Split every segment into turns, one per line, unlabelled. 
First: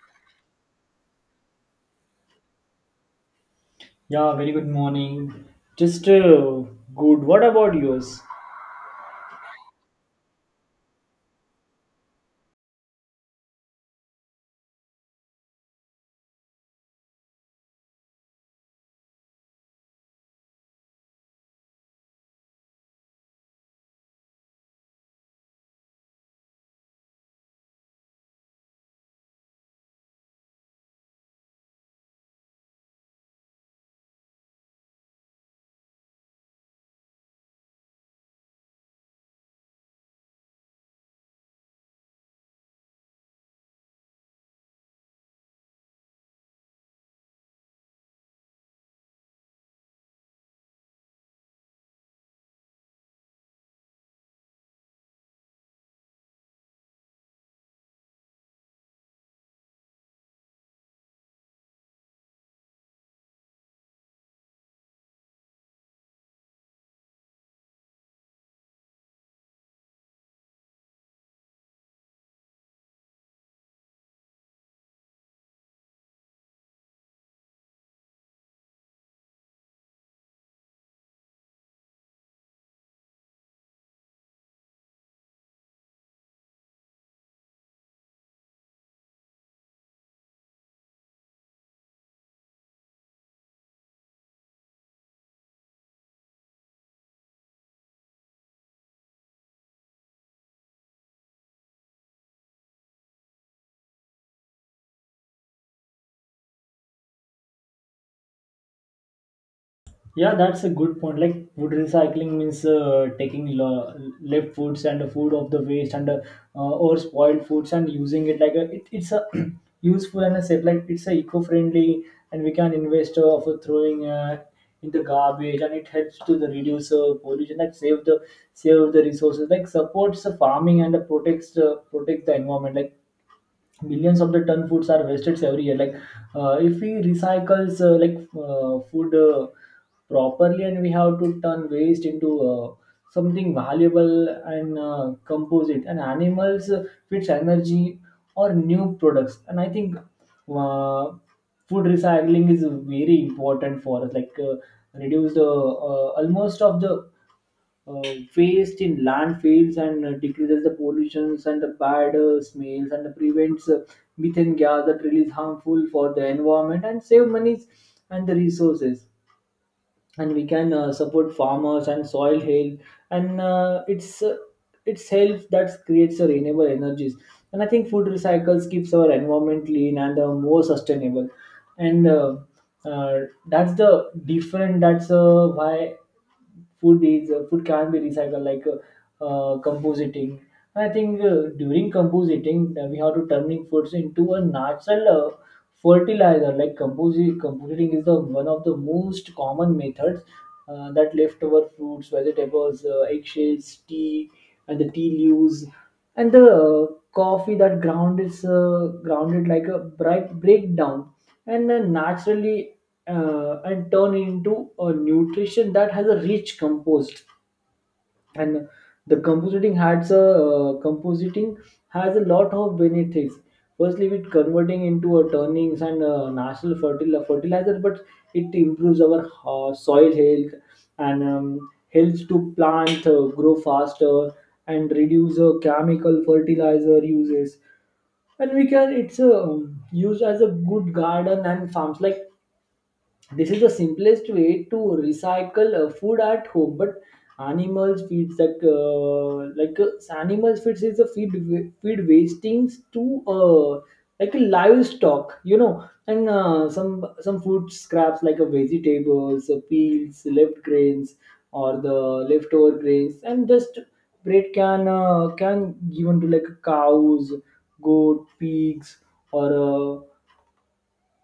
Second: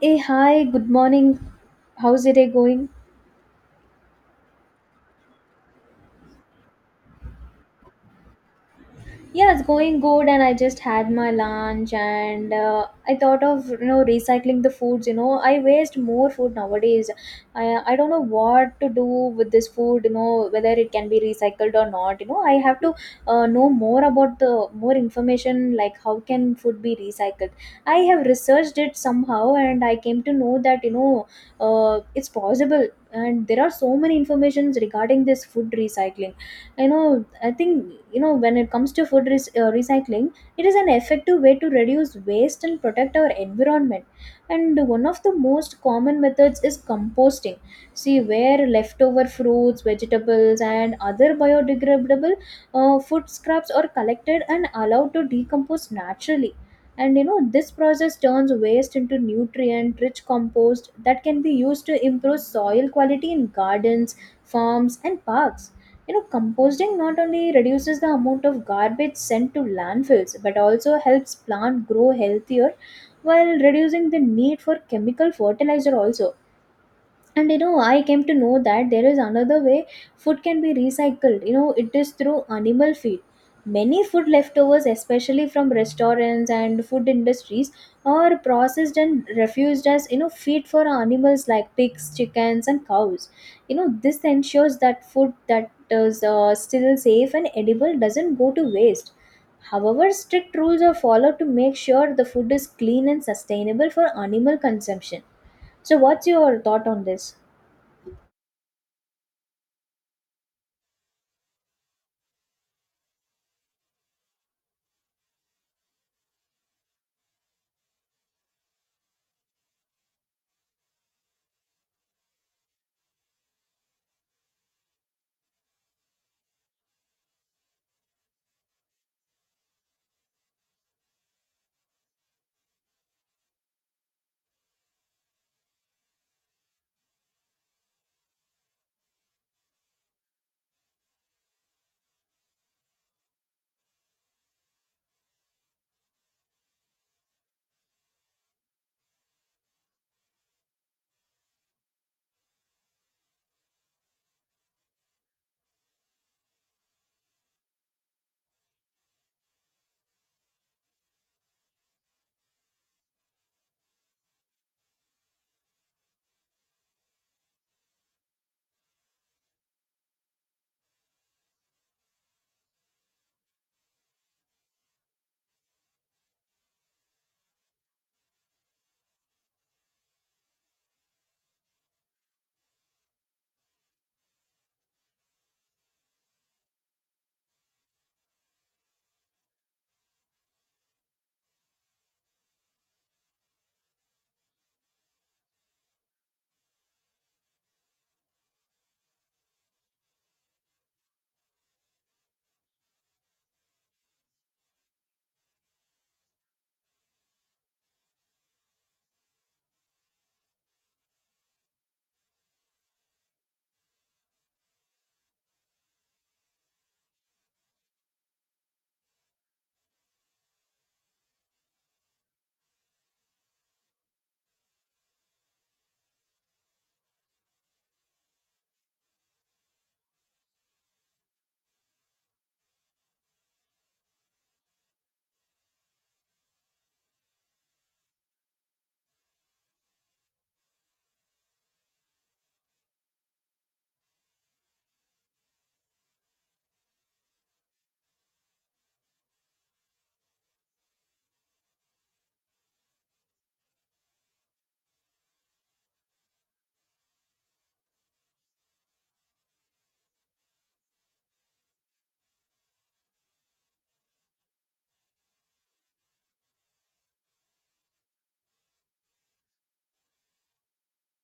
Hey, hi, good morning. How's your day going?
Yeah, very good morning. Just Good. What about yours?
Yeah, it's going good, and I just had my lunch, and I thought of recycling the foods. You know, I waste more food nowadays. I don't know what to do with this food, you know, whether it can be recycled or not. You know, I have to know more about the more information, like how can food be recycled. I have researched it somehow and I came to know that it's possible and there are so many informations regarding this food recycling. You know, I think, you know, when it comes to food recycling, it is an effective way to reduce waste and protect our environment. And one of the most common methods is composting. See, where leftover fruits, vegetables, and other biodegradable food scraps are collected and allowed to decompose naturally. And you know, this process turns waste into nutrient rich compost that can be used to improve soil quality in gardens, farms, and parks. You know, composting not only reduces the amount of garbage sent to landfills, but also helps plant grow healthier while reducing the need for chemical fertilizer also. And you know, I came to know that there is another way food can be recycled. You know, it is through animal feed. Many food leftovers, especially from restaurants and food industries, are processed and refused as, you know, feed for animals like pigs, chickens, and cows. You know, this ensures that food that is still safe and edible doesn't go to waste. However, strict rules are followed to make sure the food is clean and sustainable for animal consumption. So what's your thought on this?
Yeah, that's a good point. Like food recycling means taking left foods and the food of the waste and or spoiled foods and using it like a, it's a useful and a safe. Like it's a eco-friendly and we can invest of throwing in the garbage, and it helps to the reduce pollution that save the resources, like supports the farming and protect the environment, like billions of the ton foods are wasted every year. Like if we recycles like food properly, and we have to turn waste into something valuable and composite and animals fits energy or new products. And I think food recycling is very important for us. Like reduce the almost of the waste in landfills and decreases the pollutions and the bad smells, and prevents methane gas that really is harmful for the environment, and save monies and the resources. And we can support farmers and soil health. And it's It's health that creates the renewable energies. And I think food recycles keeps our environment clean and more sustainable. And uh, that's the different, that's why food is food can be recycled, like compositing. I think during compositing we have to turning foods into a natural fertilizer. Like compositing is the one of the most common methods that leftover fruits, vegetables, eggshells, tea and the tea leaves and the coffee that ground is grounded like a breakdown, and then naturally and turn into a nutrition that has a rich compost. And the compositing has a lot of benefits. Firstly, with converting into a turnings and natural fertilizer, but it improves our soil health, and helps to plant grow faster and reduce chemical fertilizer uses. And we can, it's used as a good garden and farms. Like this is the simplest way to recycle food at home. But animals feeds that like animals feeds is a feed wastings to like a livestock, you know, and some food scraps like a vegetables, peels, left grains or the leftover grains, and just bread can given to like cows, goat, pigs, or uh,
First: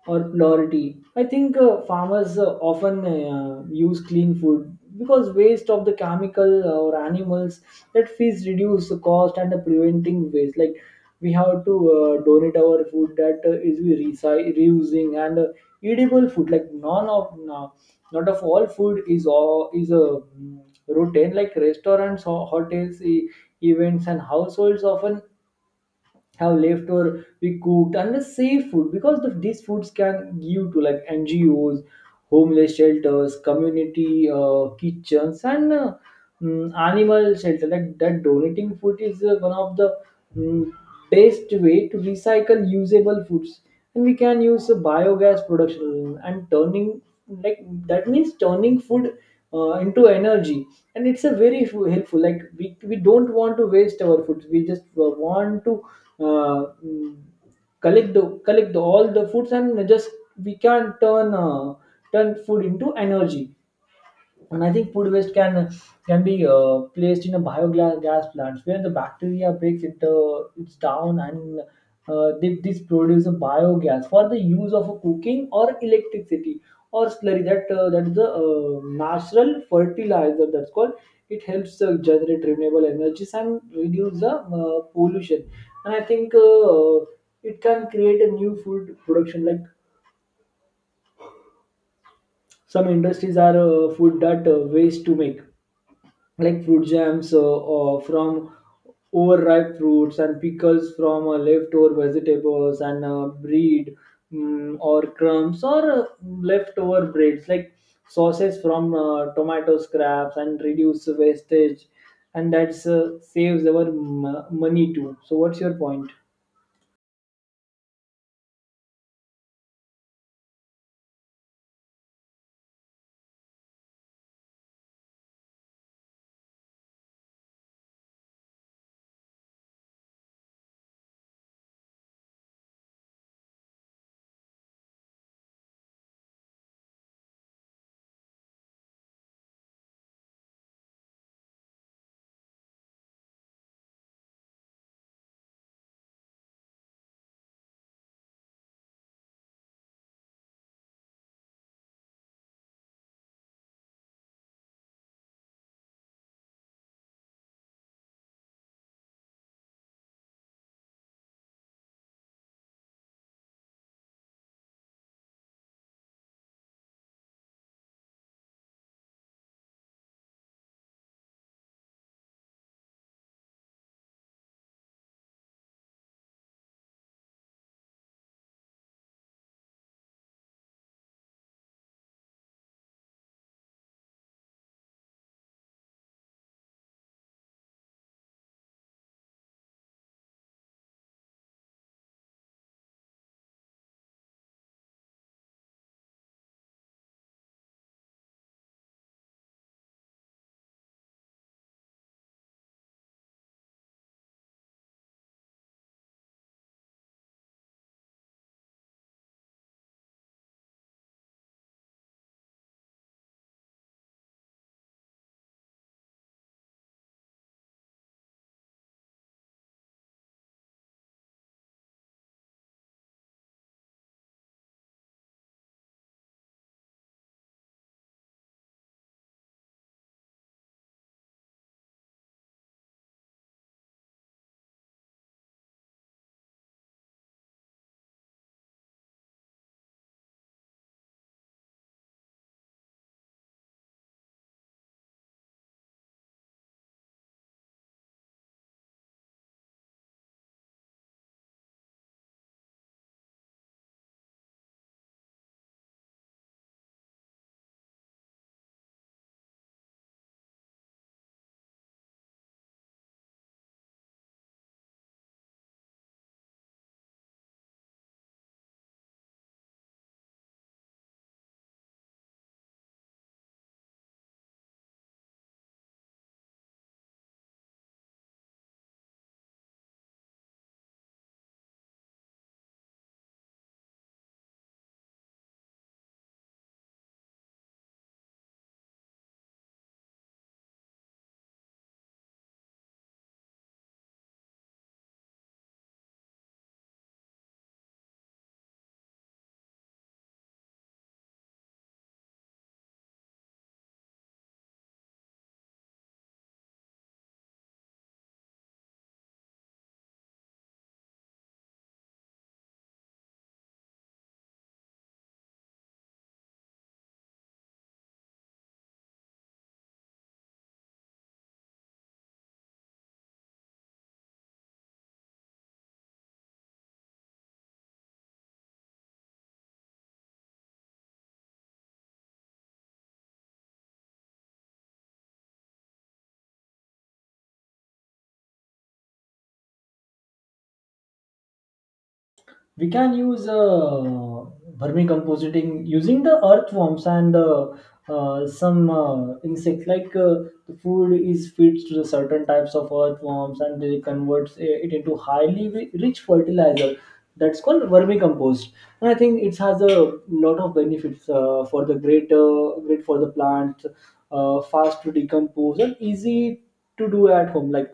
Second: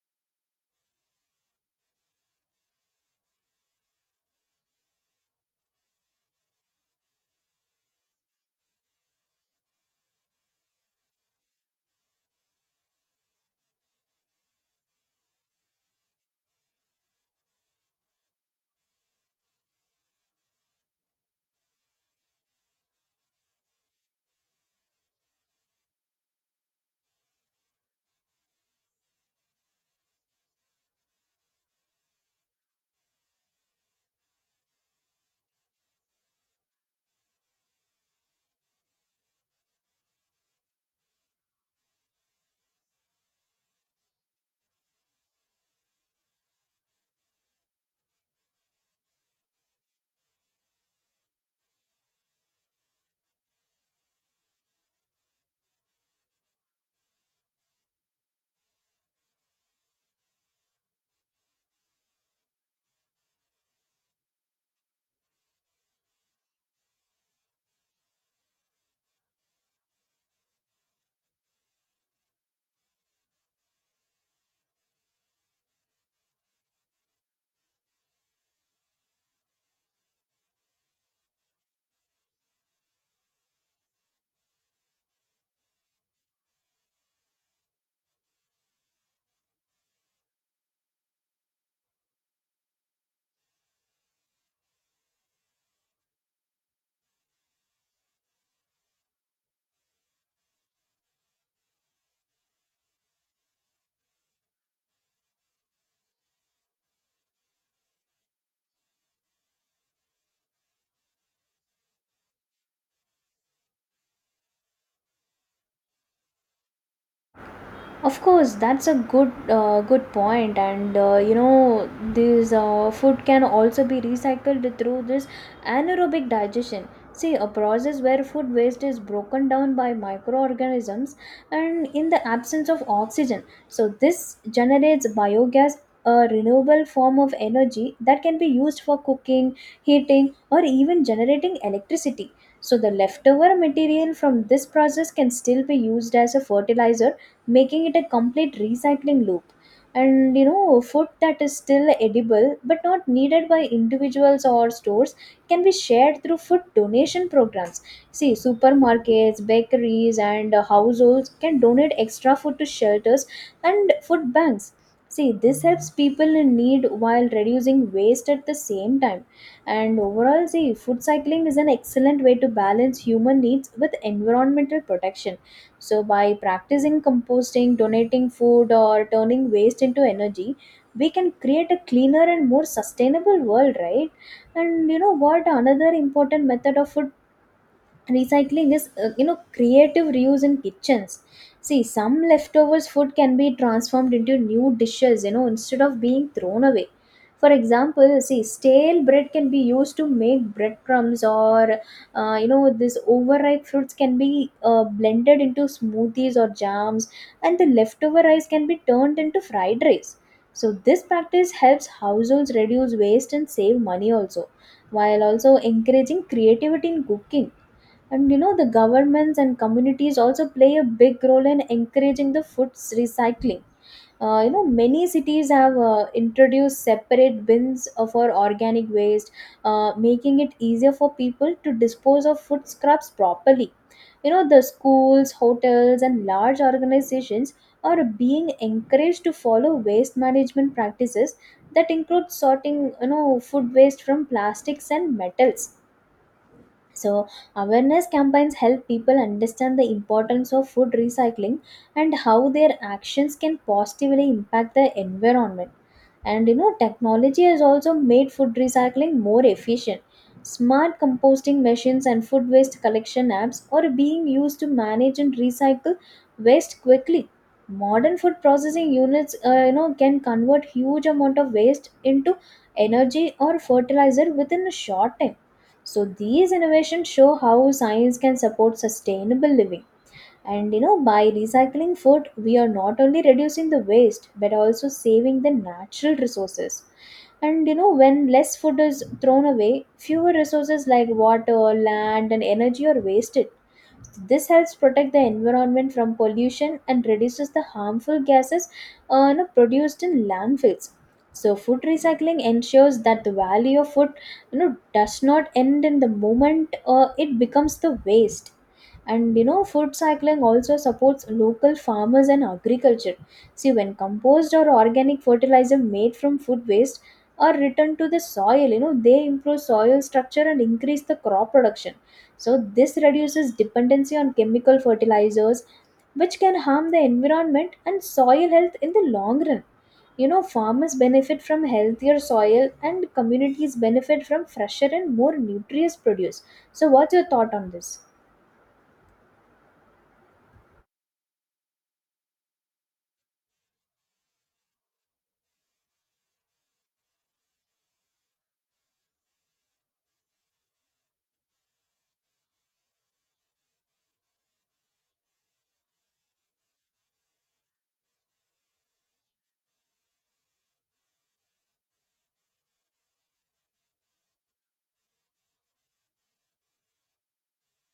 or polarity. I think farmers often use clean food, because waste of the chemical or animals that fees reduce the cost and the preventing waste. Like we have to donate our food that is we reusing and edible food. Like none of no, not of all food is all is a mm, routine. Like restaurants, hotels, events, and households often have left or we cooked and the safe food, because these foods can give to like NGOs, homeless shelters, community kitchens, and animal shelter. That donating food is one of the mm, best way to recycle usable foods. And we can use biogas production and turning, like that means turning food into energy. And it's a very helpful, like we don't want to waste our food, we just want to uh, mm, collect the all the foods, and just we can turn food into energy. And I think food waste can be placed in a bioglass gas plants where the bacteria breaks it's down, and this produce a biogas for the use of a cooking or electricity or slurry that is the natural fertilizer, that's called. It helps generate renewable energies and reduce the pollution. And I think it can create a new food production, like some industries are food that waste to make like fruit jams, from overripe fruits, and pickles from leftover vegetables, and bread, or crumbs, or leftover breads, like sauces from tomato scraps, and reduce wastage. And that's saves our money too. So what's your point?
Of course, that's a good point, and you know, this food can also be recycled through this anaerobic digestion. See, a process where food waste is broken down by microorganisms and in the absence of oxygen. So this generates biogas, a renewable form of energy that can be used for cooking, heating, or even generating electricity. So the leftover material from this process can still be used as a fertilizer, making it a complete recycling loop. And you know, food that is still edible but not needed by individuals or stores can be shared through food donation programs. See, supermarkets, bakeries, and households can donate extra food to shelters and food banks. See, this helps people in need while reducing waste at the same time. And overall, see, food cycling is an excellent way to balance human needs with environmental protection. So, by practicing composting, donating food, or turning waste into energy, we can create a cleaner and more sustainable world, right? And you know what? Another important method of food recycling is you know, creative reuse in kitchens. See, some leftovers food can be transformed into new dishes, you know, instead of being thrown away. For example, see, stale bread can be used to make breadcrumbs, or you know, this overripe fruits can be blended into smoothies or jams, and the leftover rice can be turned into fried rice. So this practice helps households reduce waste and save money also, while also encouraging creativity in cooking. And you know, the governments and communities also play a big role in encouraging the food recycling. You know, many cities have introduced separate bins for organic waste, making it easier for people to dispose of food scraps properly. You know, the schools, hotels, and large organizations are being encouraged to follow waste management practices that include sorting, you know, food waste from plastics and metals. So, awareness campaigns help people understand the importance of food recycling and how their actions can positively impact the environment. And you know, technology has also made food recycling more efficient. Smart composting machines and food waste collection apps are being used to manage and recycle waste quickly. Modern food processing units, you know, can convert huge amount of waste into energy or fertilizer within a short time, so these innovations show how science can support sustainable living. And you know, by recycling food, we are not only reducing the waste, but also saving the natural resources. And you know, when less food is thrown away, fewer resources like water, land, and energy are wasted. This helps protect the environment from pollution and reduces the harmful gases you know, produced in landfills. So, food recycling ensures that the value of food, you know, does not end in the moment it becomes the waste. And you know, food cycling also supports local farmers and agriculture. See, when compost or organic fertilizer made from food waste are returned to the soil, you know, they improve soil structure and increase the crop production. So this reduces dependency on chemical fertilizers, which can harm the environment and soil health in the long run. You know, farmers benefit from healthier soil and communities benefit from fresher and more nutritious produce. So what's your thought on this?
We can use vermicomposting using the earthworms and some insects. Like the food is feeds to the certain types of earthworms, and they converts it into highly rich fertilizer, that's called vermicompost. And I think it has a lot of benefits for the great great for the plant, fast to decompose and easy to do at home. Like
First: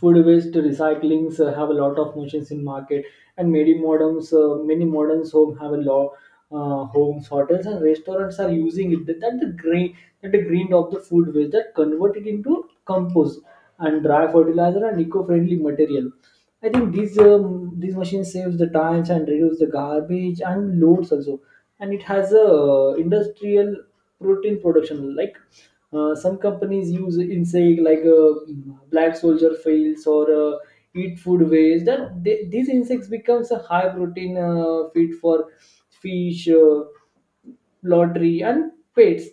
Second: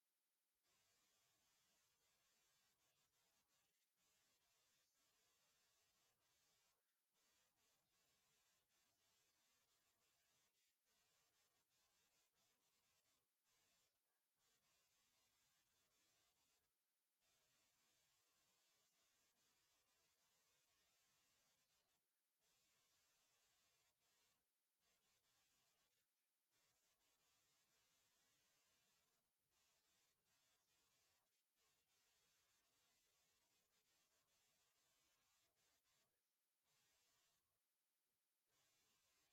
food waste recyclings have a lot of machines in market, and many moderns home have a lot, homes, hotels, and restaurants are using it. The green, that the green of the food waste that convert it into compost and dry fertilizer and eco-friendly material. I think these machines saves the times and reduce the garbage and loads also. And it has a industrial protein production, like some companies use insect like black soldier fails or eat food waste, that these insects becomes a high protein feed for fish, lottery, and pets.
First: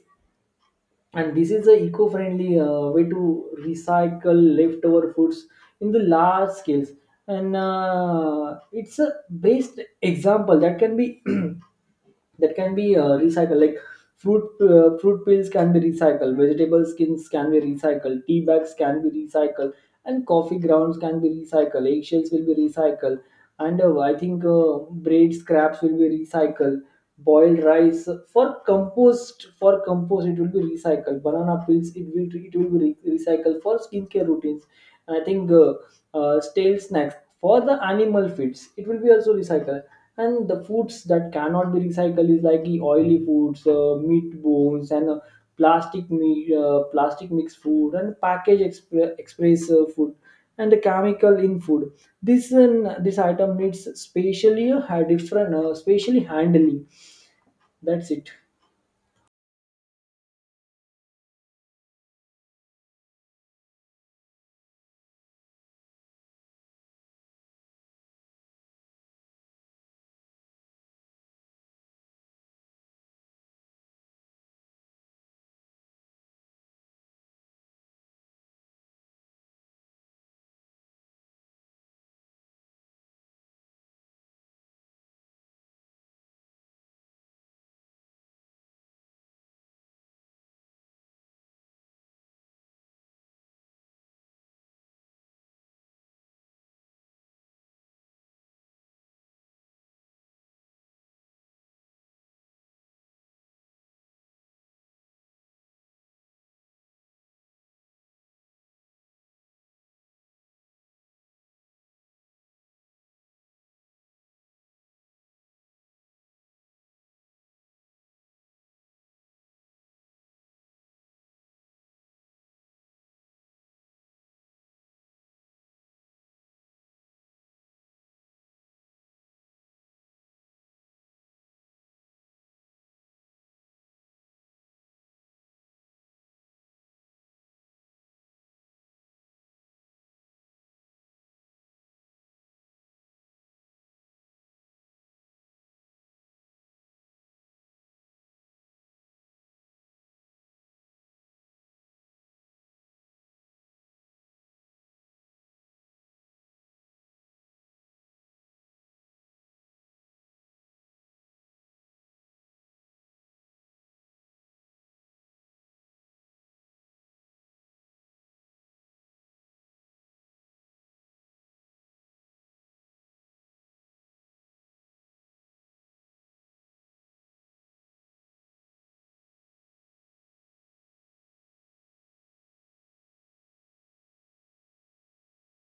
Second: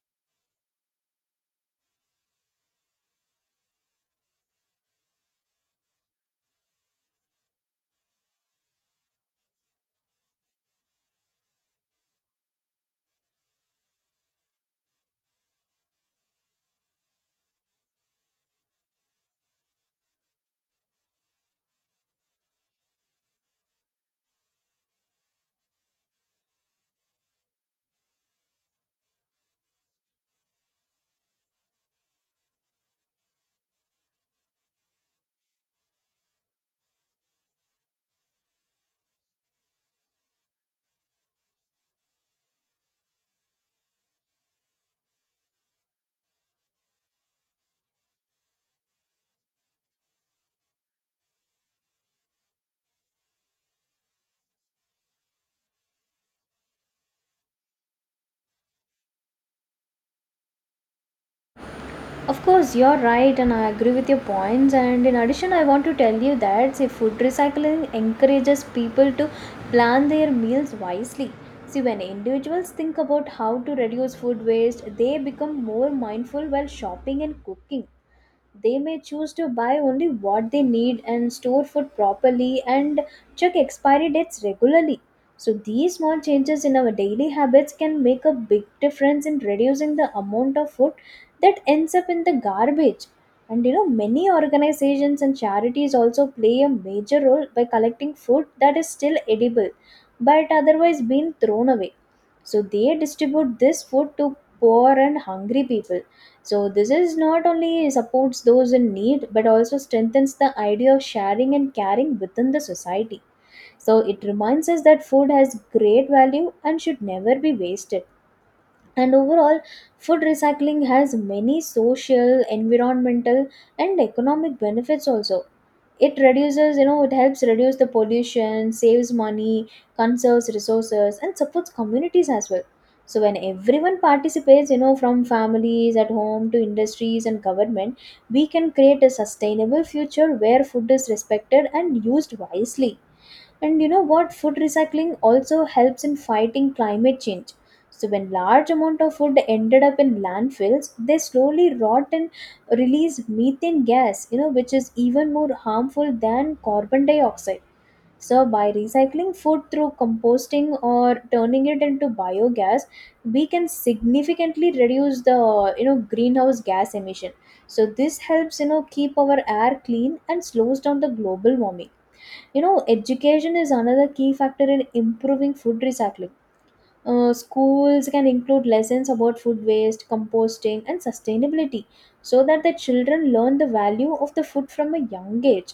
And this is a eco-friendly way to recycle leftover foods in the large scales. And it's a best example that can be that can be recycled. Like fruit peels can be recycled, vegetable skins can be recycled, tea bags can be recycled, and coffee grounds can be recycled, eggshells will be recycled. And I think braid scraps will be recycled, boiled rice for compost it will be recycled, banana peels it will be recycled for skincare routines. And I think stale snacks for the animal feeds it will be also recycled. And the foods that cannot be recycled is like the oily foods, meat bones, and plastic mixed food, and package express food, and the chemical in food. This item needs specially a different specially handling. That's it.
Of course, you're right, and I agree with your points. And in addition, I want to tell you that, see, food recycling encourages people to plan their meals wisely. See, when individuals think about how to reduce food waste, they become more mindful while shopping and cooking. They may choose to buy only what they need and store food properly and check expiry dates regularly. So, these small changes in our daily habits can make a big difference in reducing the amount of food that ends up in the garbage. And you know, many organizations and charities also play a major role by collecting food that is still edible but otherwise being thrown away. So, they distribute this food to poor and hungry people. So this is not only supports those in need, but also strengthens the idea of sharing and caring within the society. So it reminds us that food has great value and should never be wasted. And overall, food recycling has many social, environmental, and economic benefits also. It reduces, you know, it helps reduce the pollution, saves money, conserves resources, and supports communities as well. So when everyone participates, you know, from families at home to industries and government, we can create a sustainable future where food is respected and used wisely. And you know what? Food recycling also helps in fighting climate change. So when large amount of food ended up in landfills, they slowly rot and release methane gas, you know, which is even more harmful than carbon dioxide. So by recycling food through composting or turning it into biogas, we can significantly reduce the, you know, greenhouse gas emission. So this helps, you know, keep our air clean and slows down the global warming. You know, education is another key factor in improving food recycling. Schools can include lessons about food waste, composting, and sustainability, so that the children learn the value of the food from a young age.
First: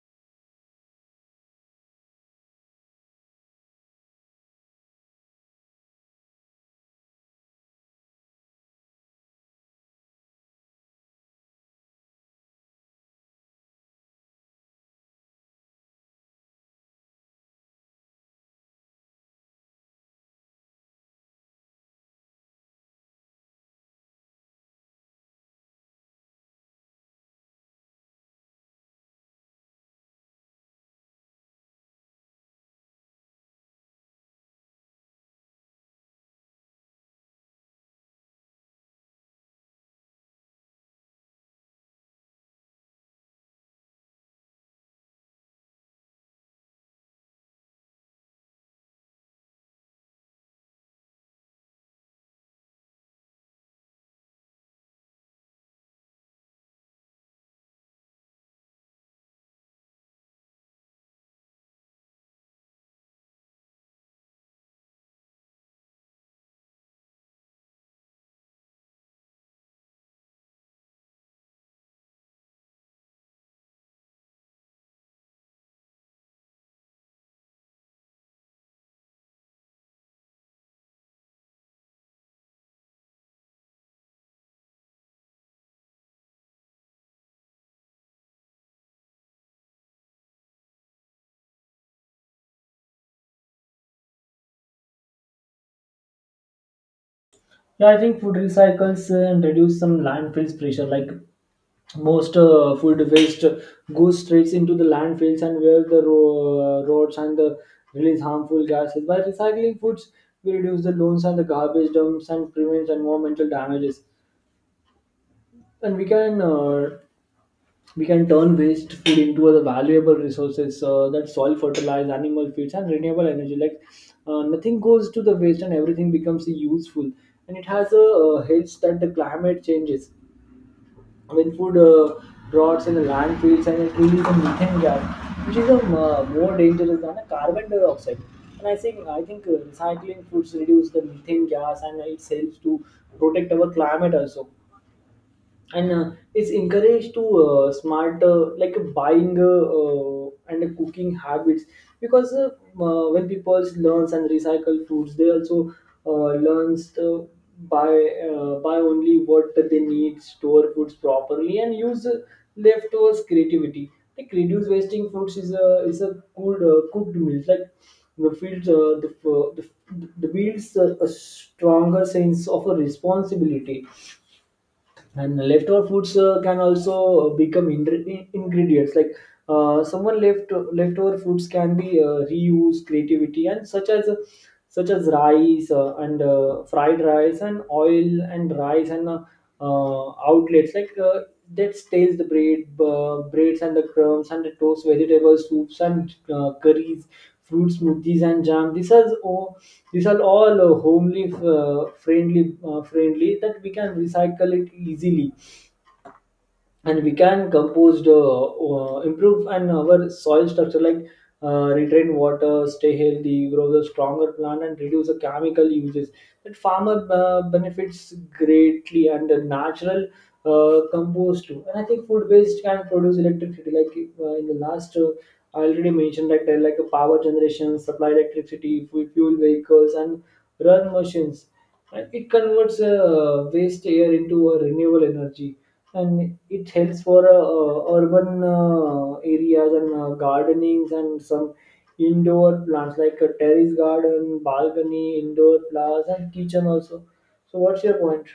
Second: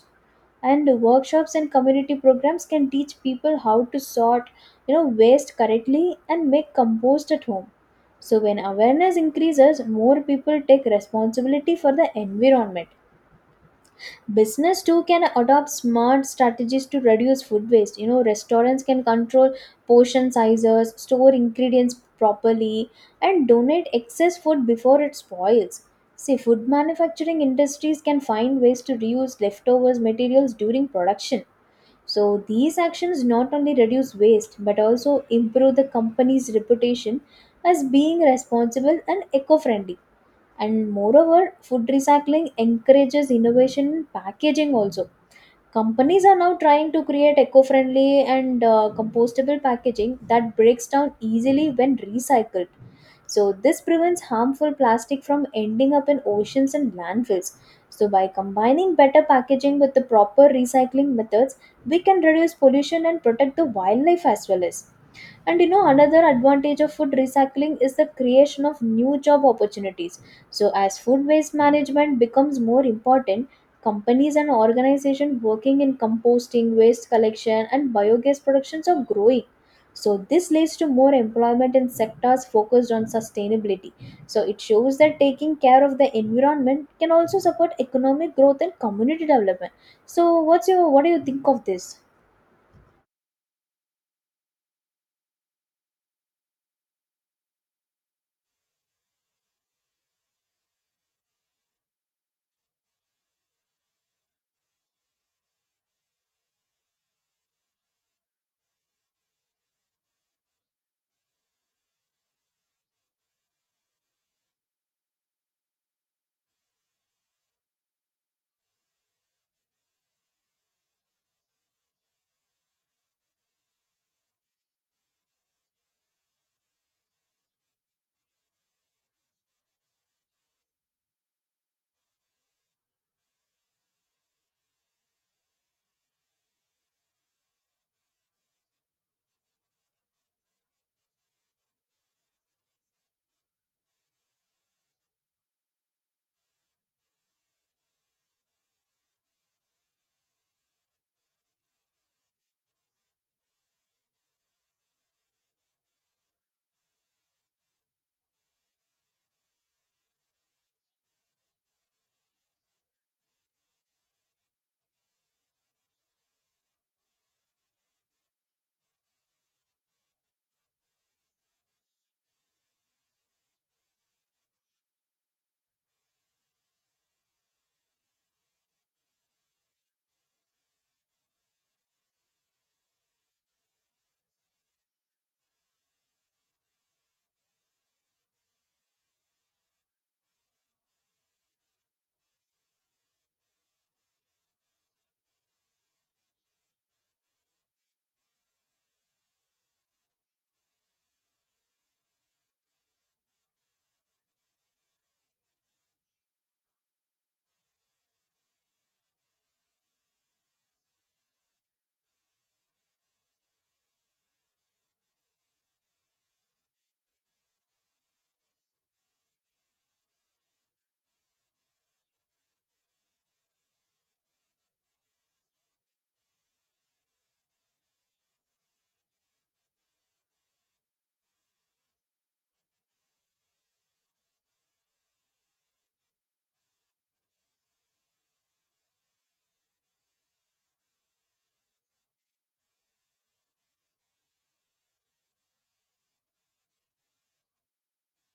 And workshops and community programs can teach people how to sort, you know, waste correctly and make compost at home. So when awareness increases, more people take responsibility for the environment. Business too can adopt smart strategies to reduce food waste. You know, restaurants can control portion sizes, store ingredients properly, and donate excess food before it spoils. See, food manufacturing industries can find ways to reuse leftovers materials during production. So these actions not only reduce waste, but also improve the company's reputation as being responsible and eco-friendly. And moreover, food recycling encourages innovation in packaging also. Companies are now trying to create eco friendly and compostable packaging that breaks down easily when recycled. So, this prevents harmful plastic from ending up in oceans and landfills. So, by combining better packaging with the proper recycling methods, we can reduce pollution and protect the wildlife as well. As and you know, another advantage of food recycling is the creation of new job opportunities. So as food waste management becomes more important, companies and organizations working in composting, waste collection, and biogas productions are growing. So this leads to more employment in sectors focused on sustainability. So it shows that taking care of the environment can also support economic growth and community development. So what do you think of this?
Yeah, I think food recycles and reduce some landfills pressure. Like most food waste goes straight into the landfills, and where the roads and the release harmful gases. By recycling foods, we reduce the loans and the garbage dumps, and prevent environmental damages. And we can turn waste food into other valuable resources, that soil fertilize, animal feeds, and renewable energy. Like nothing goes to the waste, and everything becomes useful. And it has a helps that the climate changes. With food rots in the landfills, and it releases a methane gas, which is a more dangerous than a carbon dioxide. And I think recycling foods reduce the methane gas, and it helps to protect our climate also. And it's encouraged to smart like buying and cooking habits, because when people learns and recycle foods, they also learns to buy only what they need, store foods properly, and use leftovers creativity. Like reduce wasting foods is a good cooked meal. Like the fields the builds a stronger sense of a responsibility. And leftover foods can also become ingredients. Like someone left leftover foods can be reused creativity, and such as rice, and fried rice, and oil and rice, and outlets, like that stays the breads and the crumbs and the toast, vegetables soups and curries, fruit smoothies and jam. These are all homely, friendly, friendly, that we can recycle it easily. And we can compost, improve and our soil structure, like retain water, stay healthy, grow the stronger plant, and reduce the chemical uses, that farmer benefits greatly, and the natural compost too. And I think food waste can produce electricity, like in the last I already mentioned that like a power generation, supply electricity, fuel vehicles, and run machines. And it converts waste air into a renewable energy. And it helps for urban areas, and gardenings, and some indoor plants, like a terrace garden, balcony, indoor plants, and kitchen also. So what's your point?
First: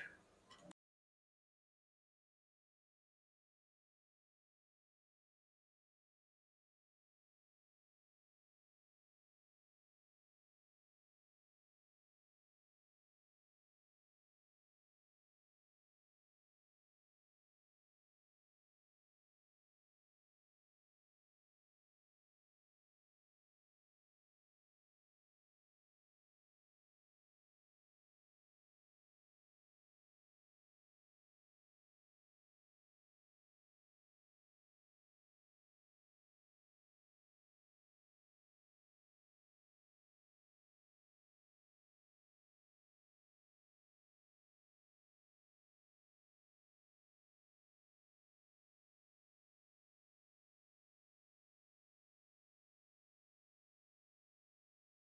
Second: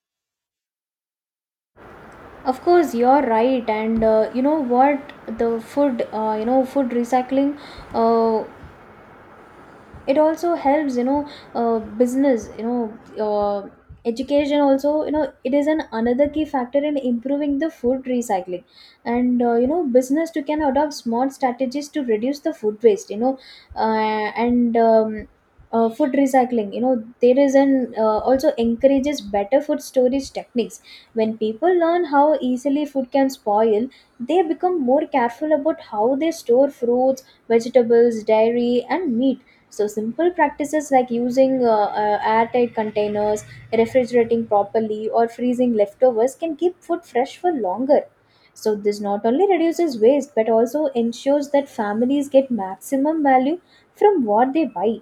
Of course, you're right, and you know what? The food, food recycling uh, it also helps, you know, business, you know, uh, education also, you know, it is an another key factor in improving the food recycling. And business too can adopt smart strategies to reduce the food waste, you know. And Food recycling, you know, there is an also encourages better food storage techniques. When people learn how easily food can spoil, they become more careful about how they store fruits, vegetables, dairy and meat. So simple practices like using airtight containers, refrigerating properly, or freezing leftovers can keep food fresh for longer. So this not only reduces waste but also ensures that families get maximum value from what they buy.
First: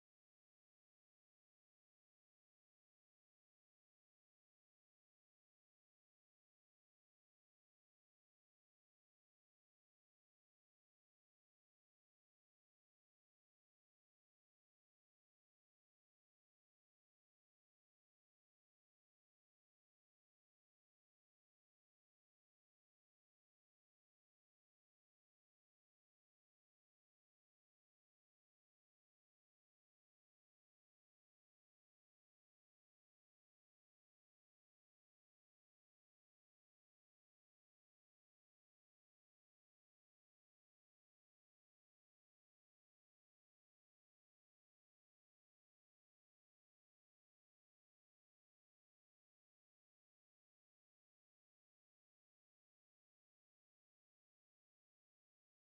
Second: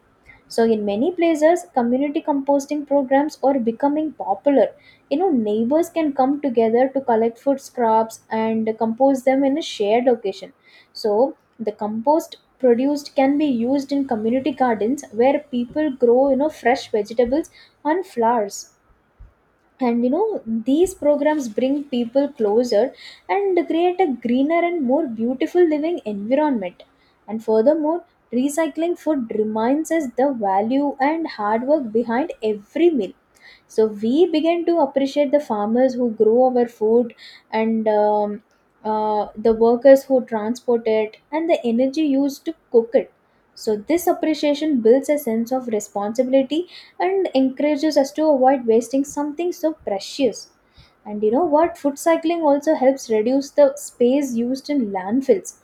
So in many places, community composting programs are becoming popular. You know, neighbors can come together to collect food scraps and compose them in a shared occasion. So the compost produced can be used in community gardens where people grow, you know, fresh vegetables and flowers. And you know, these programs bring people closer and create a greener and more beautiful living environment. And furthermore, recycling food reminds us the value and hard work behind every meal. So we begin to appreciate the farmers who grow our food and the workers who transport it and the energy used to cook it. So this appreciation builds a sense of responsibility and encourages us to avoid wasting something so precious. And you know what, food cycling also helps reduce the space used in landfills.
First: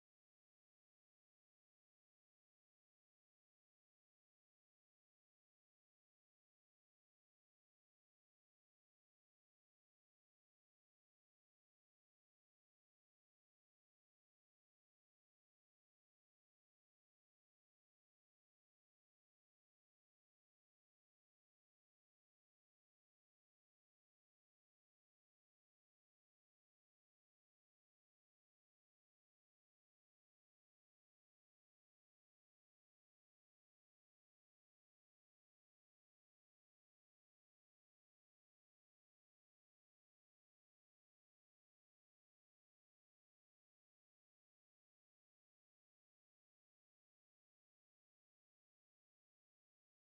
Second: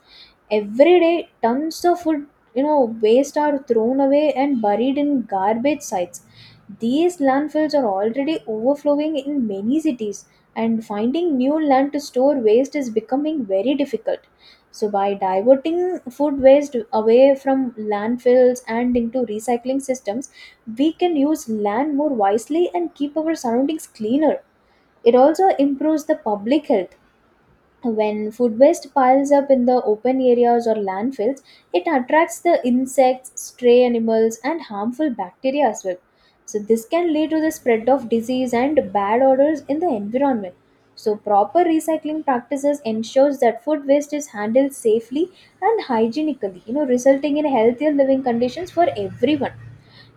Every day, tons of food, you know, waste are thrown away and buried in garbage sites. These landfills are already overflowing in many cities, and finding new land to store waste is becoming very difficult. So, by diverting food waste away from landfills and into recycling systems, we can use land more wisely and keep our surroundings cleaner. It also improves the public health. When food waste piles up in the open areas or landfills, it attracts the insects, stray animals, and harmful bacteria as well. So, this can lead to the spread of disease and bad odors in the environment. So, proper recycling practices ensures that food waste is handled safely and hygienically, you know, resulting in healthier living conditions for everyone.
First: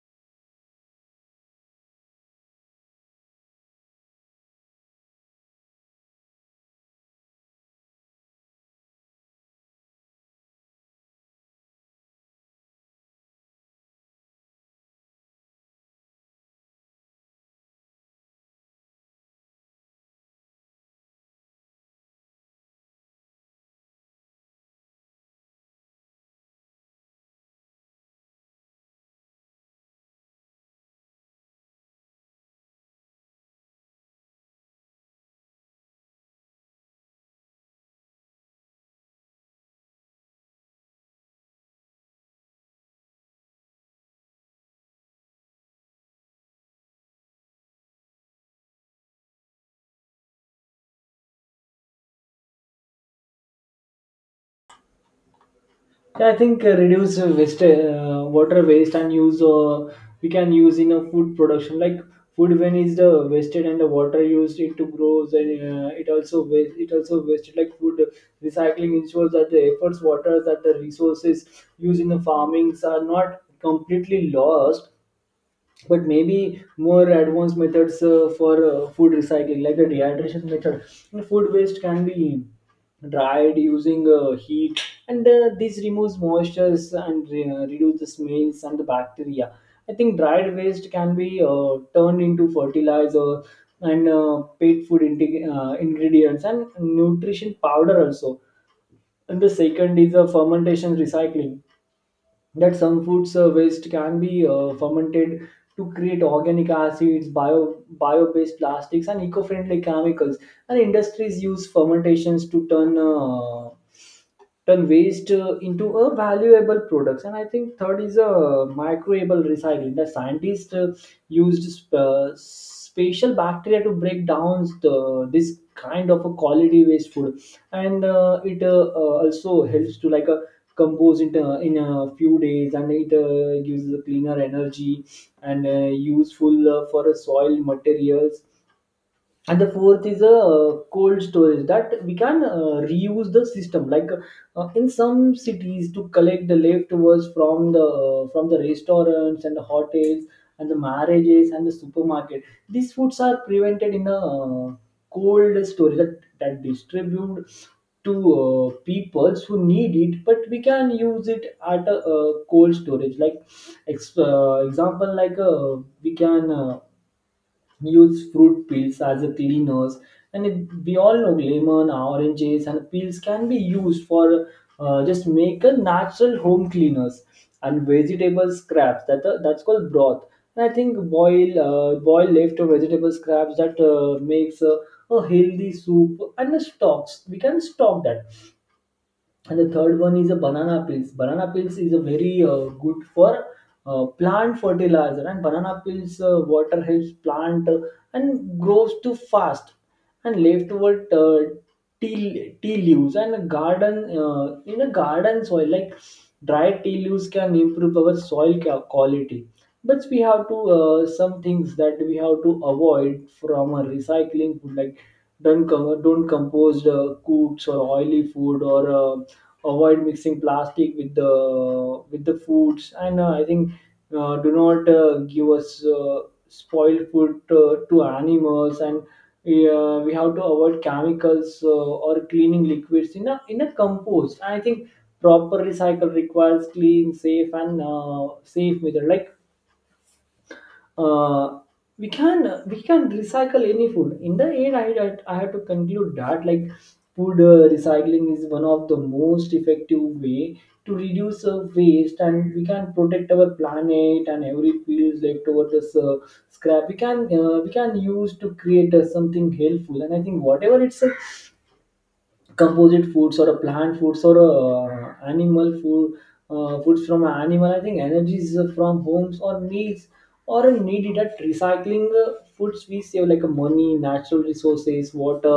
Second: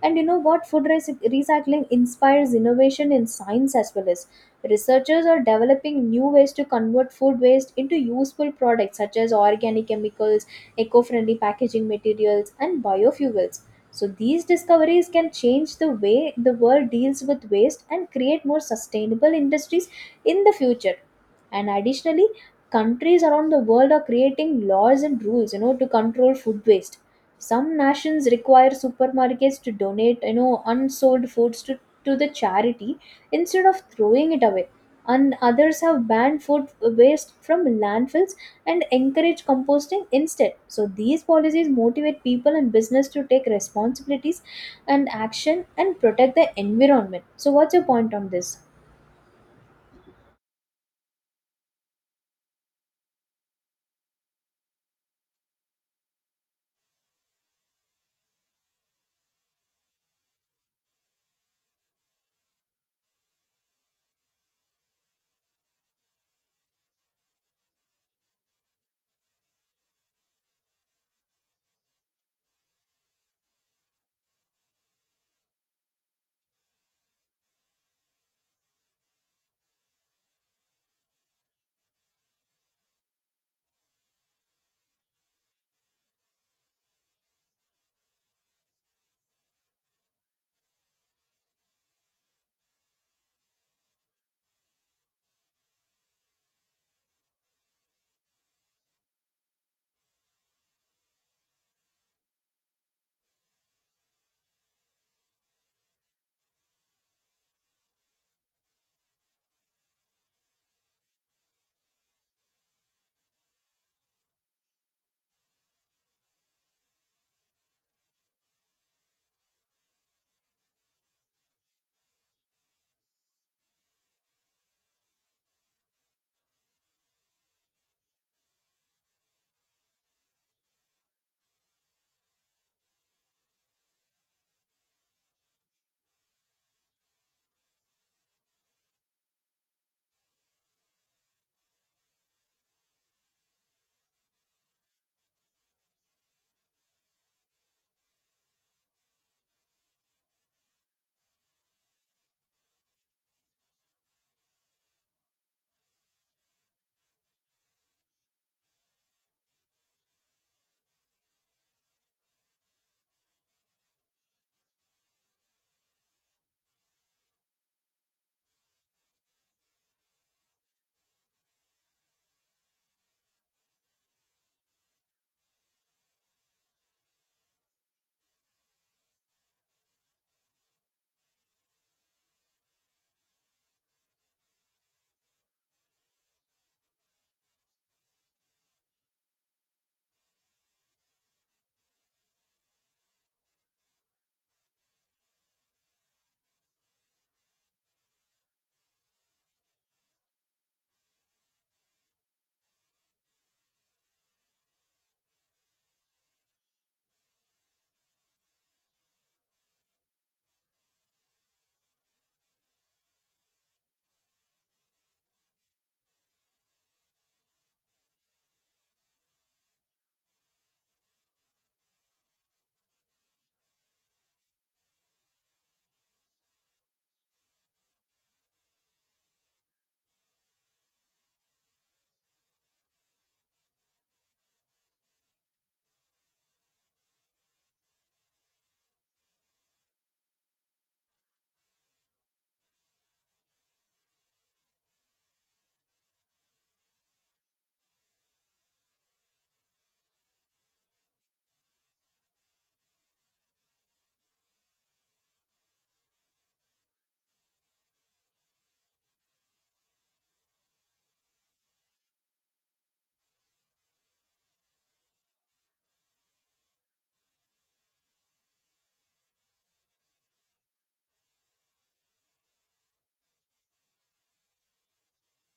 And you know what? Recycling inspires innovation in science as well as researchers are developing new ways to convert food waste into useful products such as organic chemicals, eco friendly packaging materials, and biofuels. So, these discoveries can change the way the world deals with waste and create more sustainable industries in the future. And additionally, countries around the world are creating laws and rules, you know, to control food waste. Some nations require supermarkets to donate, you know, unsold foods to the charity instead of throwing it away, and others have banned food waste from landfills and encourage composting instead. So these policies motivate people and business to take responsibilities and action and protect the environment. So what's your point on this?
Yeah, I think reduce waste, water waste and use. We can use in a food production, like food when is the wasted and the water used it to grow. Then it also waste. It also wasted. Like, food recycling ensures that the efforts, waters, that the resources used in the farmings are not completely lost, but maybe more advanced methods for food recycling like the dehydration method. And food waste can be dried using heat, and this removes moistures and reduce the smells and the bacteria. I think dried waste can be turned into fertilizer and pet food ingredients and nutrition powder also. And the second is fermentation recycling, that some foods waste can be fermented to create organic acids, bio based plastics, and eco friendly chemicals. And industries use fermentations to turn waste into a valuable products. And I think third is a microbial recycling. The scientists used special bacteria to break down the, this kind of a quality waste food. And it also helps to like a compose it in a few days, and it gives a cleaner energy and useful for a soil materials. And the fourth is a cold storage, that we can reuse the system like in some cities to collect the leftovers from the restaurants and the hotels and the marriages and the supermarket. These foods are prevented in a cold storage that, that distribute to peoples who need it. But we can use it at a, cold storage like example. Like we can use fruit peels as a cleaners, and it, we all know lemon oranges and peels can be used for just make a natural home cleaners. And vegetable scraps that that's called broth. And I think boil leftover vegetable scraps that makes a healthy soup and the stocks, we can stock that. And the third one is a banana peels. Banana peels is a very good for plant fertilizer, and banana peels water helps plant and grows too fast. And leftward tea leaves and a garden in a garden soil, like dry tea leaves can improve our soil quality. But we have to some things that we have to avoid from a recycling food, like don't compose cooked or oily food, or avoid mixing plastic with the foods. And I think do not give us spoiled food to animals. And we have to avoid chemicals or cleaning liquids in a compost, I think. Proper recycle requires clean safe and safe method, like uh, we can recycle any food. In the end, I I have to conclude that like food recycling is one of the most effective way to reduce waste, and we can protect our planet. And every piece left over this scrap, we can use to create something helpful. And I think whatever it's composite foods or a plant foods or a animal food foods from an animal, I think energies from homes or meals or a needed at recycling foods, we save like money, natural resources, water,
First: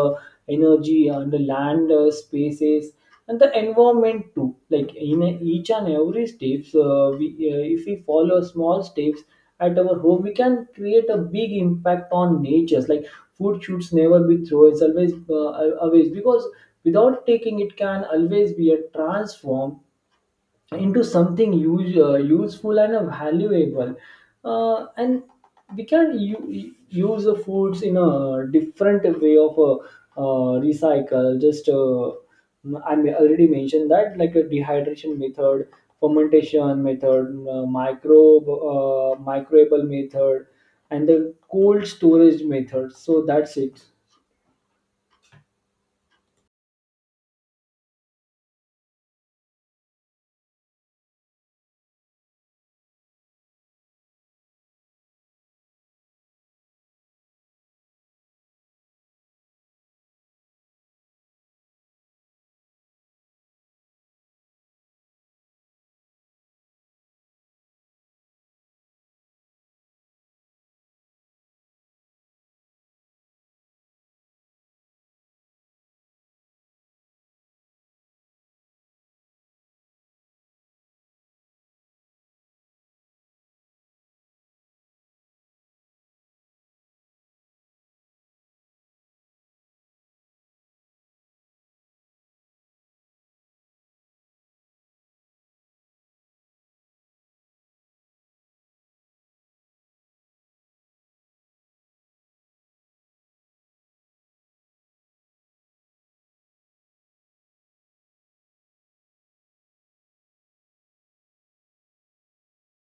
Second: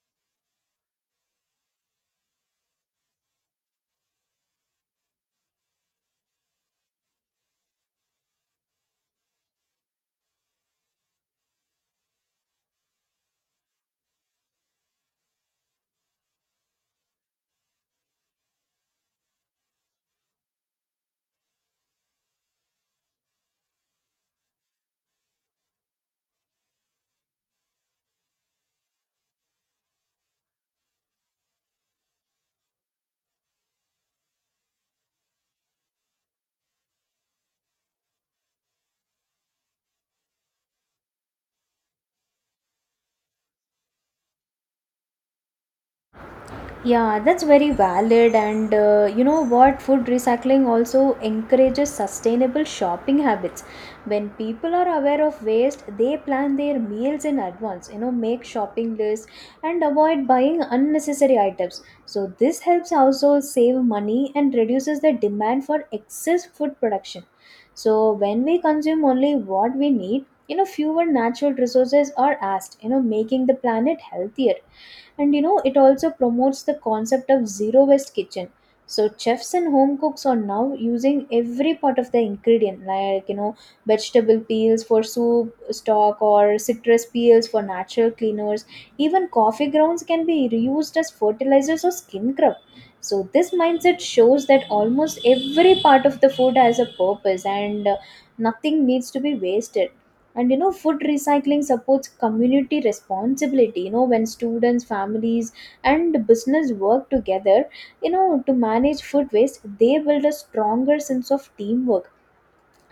energy, and the land spaces and the environment too. Like in each and every steps we if we follow small steps at our home, we can create a big impact on nature. Like food should never be thrown, it's always always, because without taking it can always be a transform into something useful and valuable. And we can use the foods in a different way of recycle. Just I may already mentioned that like a dehydration method, fermentation method, microbe microbial method, and the cold storage method. So that's it.
Yeah, that's very valid. And you know what? Food recycling also encourages sustainable shopping habits. When people are aware of waste, they plan their meals in advance, you know, make shopping lists and avoid buying unnecessary items. So, this helps households save money and reduces the demand for excess food production. So, when we consume only what we need, you know, fewer natural resources are asked, you know, making the planet healthier. And you know it also promotes the concept of zero waste kitchen. So chefs and home cooks are now using every part of the ingredient, like, you know, vegetable peels for soup stock or citrus peels for natural cleaners. Even coffee grounds can be reused as fertilizers or skin scrub. So this mindset shows that almost every part of the food has a purpose and nothing needs to be wasted. And you know, food recycling supports community responsibility. You know, when students, families and business work together, you know, to manage food waste, they build a stronger sense of teamwork.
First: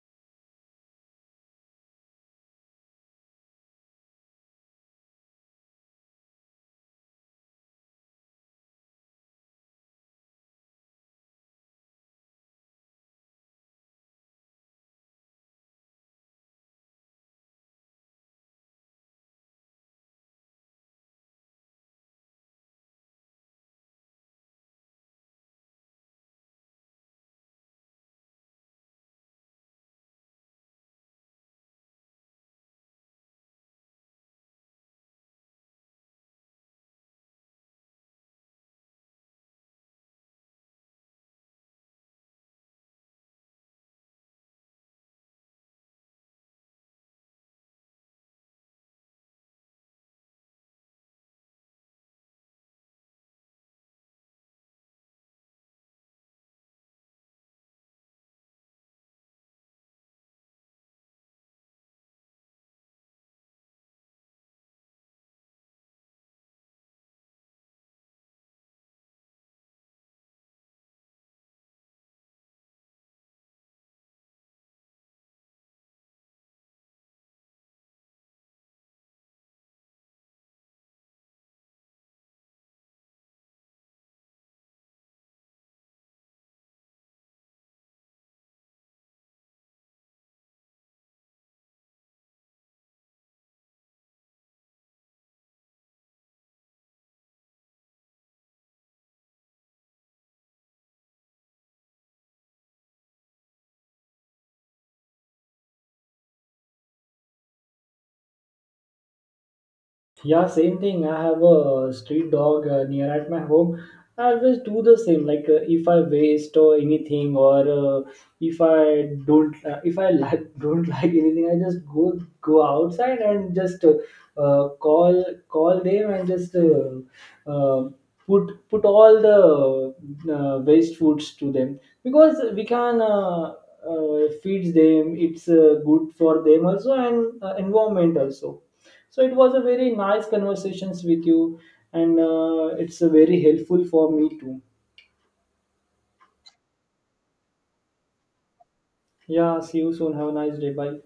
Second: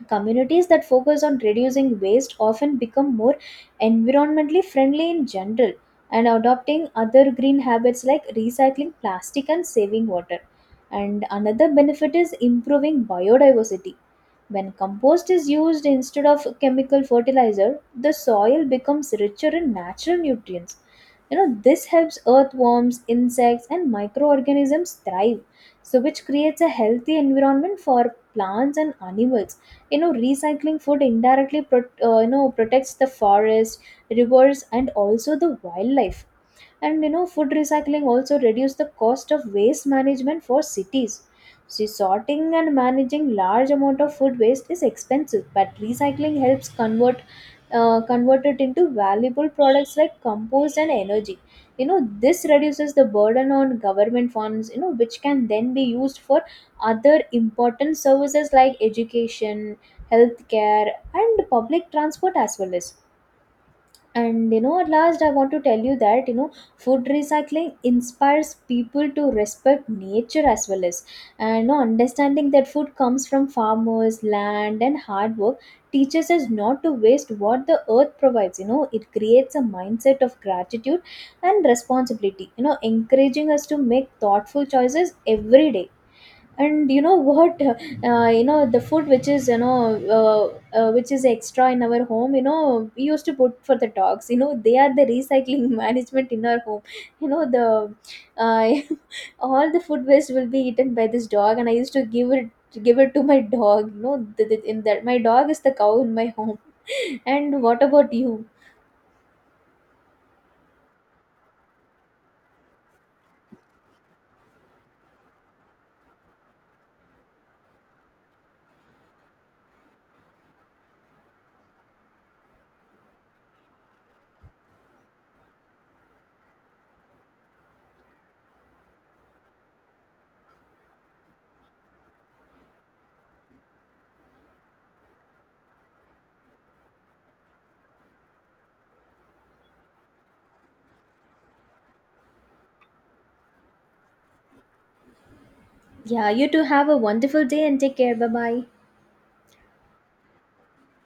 Communities that focus on reducing waste often become more environmentally friendly in general, and adopting other green habits like recycling plastic and saving water. And another benefit is improving biodiversity. When compost is used instead of chemical fertilizer, the soil becomes richer in natural nutrients. You know, this helps earthworms, insects, and microorganisms thrive, so which creates a healthy environment for plants and animals. You know, recycling food indirectly you know protects the forest, rivers, and also the wildlife. And you know, food recycling also reduce the cost of waste management for cities. So sorting and managing large amount of food waste is expensive, but recycling helps convert convert it into valuable products like compost and energy. You know, this reduces the burden on government funds, you know, which can then be used for other important services like education, healthcare, and public transport as well as. And you know, at last I want to tell you that, you know, food recycling inspires people to respect nature as well as. And you know, understanding that food comes from farmers, land and hard work teaches us not to waste what the earth provides. You know, it creates a mindset of gratitude and responsibility, you know, encouraging us to make thoughtful choices every day. And you know what, the food which is, you know, uh, which is extra in our home, you know, we used to put for the dogs. You know, they are the recycling management in our home, you know the uh, all the food waste will be eaten by this dog and I used to give it to my dog. You know, in that my dog is the cow in my home. And what about you?
Yeah, same thing. I have a street dog near at my home. I always do the same. Like if I waste or anything, or if I don't, if I like don't like anything, I just go outside and just uh, call call them and just uh, put all the waste foods to them, because we can. Feeds them, it's good for them also and environment also. So it was a very nice conversations with you, and it's very helpful for me too.
Yeah, you too, have a wonderful day and take care, bye bye.
Yeah, see you soon, have a nice day, bye.